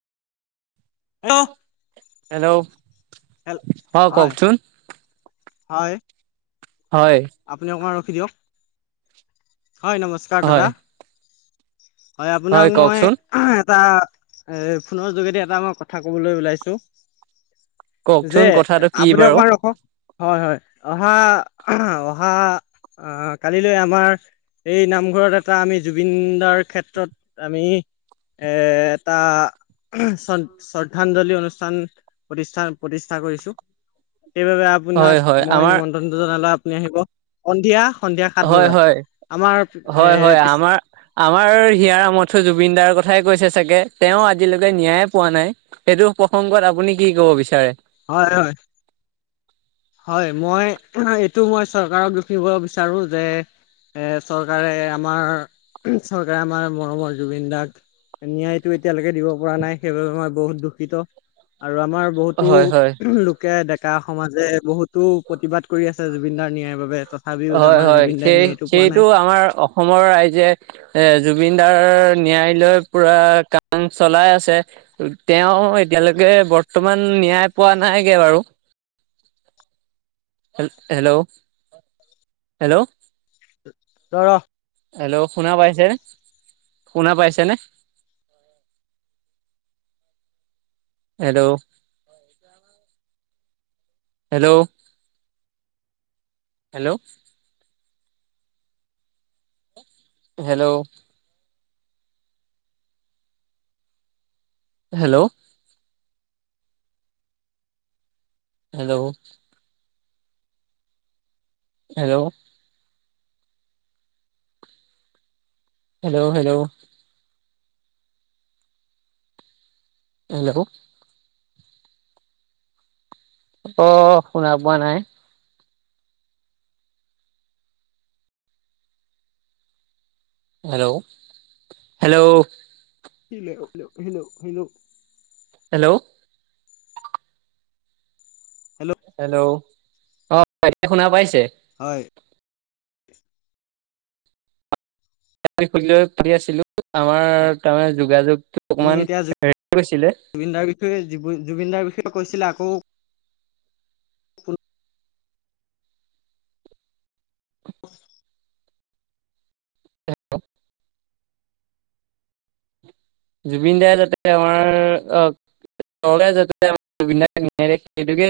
Hello hello অ' কওকচোন হয়-হয়। হয়। আপুনি অকণমান ৰখি দিয়ক, হয় নমস্কাৰ হয় দাদা। হয় হয় আপোনাক মই। কওকচোন এটা এ ফোনৰ যোগেদি এটা মই কথা কবলে ওলাইছো। যে কওকচোন কথাটো কি আপুনি বাৰু অকমান ৰখক হয়-হয় অহা অ', অহা আহ কালিলে আমাৰ। এই নামঘৰত এটা আমি জুবিন দাৰ ক্ষেত্ৰত আমি। এ এটা। শ্ৰ-শ্ৰদ্ধাঞ্জলি অনুষ্ঠান প্ৰতিষ্ঠা-প্ৰতিষ্ঠা কৰিছো। সেইবাবে আপোনাক হয় হয় মই আমাৰ নিমন্ত্ৰনটো জনালো আপুনি আহিব সন্ধিয়া। সন্ধিয়া সাত হয় বজাত হয় আমাৰ হয় হয় এ। আমাৰ আমাৰ হিয়াৰ আমঠু জুবিন দাৰ কথাই কৈছে চাগে তেওঁ আজিলৈকে ন্যায় পোৱা নাই। সেইটো প্ৰসংগত আপুনি কি কব বিচাৰে? হয় হয়। হয় মই এইটো মই চৰকাৰক দুখিব বিচাৰোঁ যে। এ চৰকাৰে, এআমাৰ চৰকাৰে আমাৰ মৰমৰ জুবিন দাক ন্যায়টো এতিয়ালৈকে দিব পৰা নাই সেইবাবে মই বহুত দুখিত। আৰু আমাৰ বহুতো হয় হয় লোকে ডেকা সমাজে বহুতো প্ৰতিবাদ কৰি আছে জুবিনদাৰ ন্যায়ৰ বাবে তথাপিও হয়, আমাৰ হয় জুবিন দাই সেই ন্যায়টো পোৱা সেইটো নাই আমাৰ অসমৰ ৰাইজে এ জুবিনদাৰ ন্যায় লৈ পুৰা কাম চলাই আছে। তেওঁ এতিয়ালৈকে বৰ্তমান ন্যায় পোৱা নাইগে বাৰু। হেল-হেল্ল', হেল্ল'। তই ৰ'হ। হেল্ল' শুনা পাইছে শুনা পাইছেনে? Hello. Hello, hello. Hello. Hello. Hello. Hello. Hello, hello. Hello. অহ, শুনা পোৱা নাই? Hello, ' hello. Hello-hello, hello, hello. Hello. Hello অহ, এতিয়া শুনা পাইছে? হয়। আমি সকলোৱে ভাবিয়ে আছিলোঁ আমাৰ তাৰমানে যোগাযোগটো আপুনি অকমান এতিয়া হেৰি গৈছিলে। জুবিনদাৰ বিষয়ে জু-জুবিনদাৰ বিষয়ে কৈছিলে আকৌ। হেল্ল'। জুবিন দাই যাতে আমাৰ অহ, নহ'লে যাতে জুবিন দাক জীয়াই ৰাখি সেইটোকে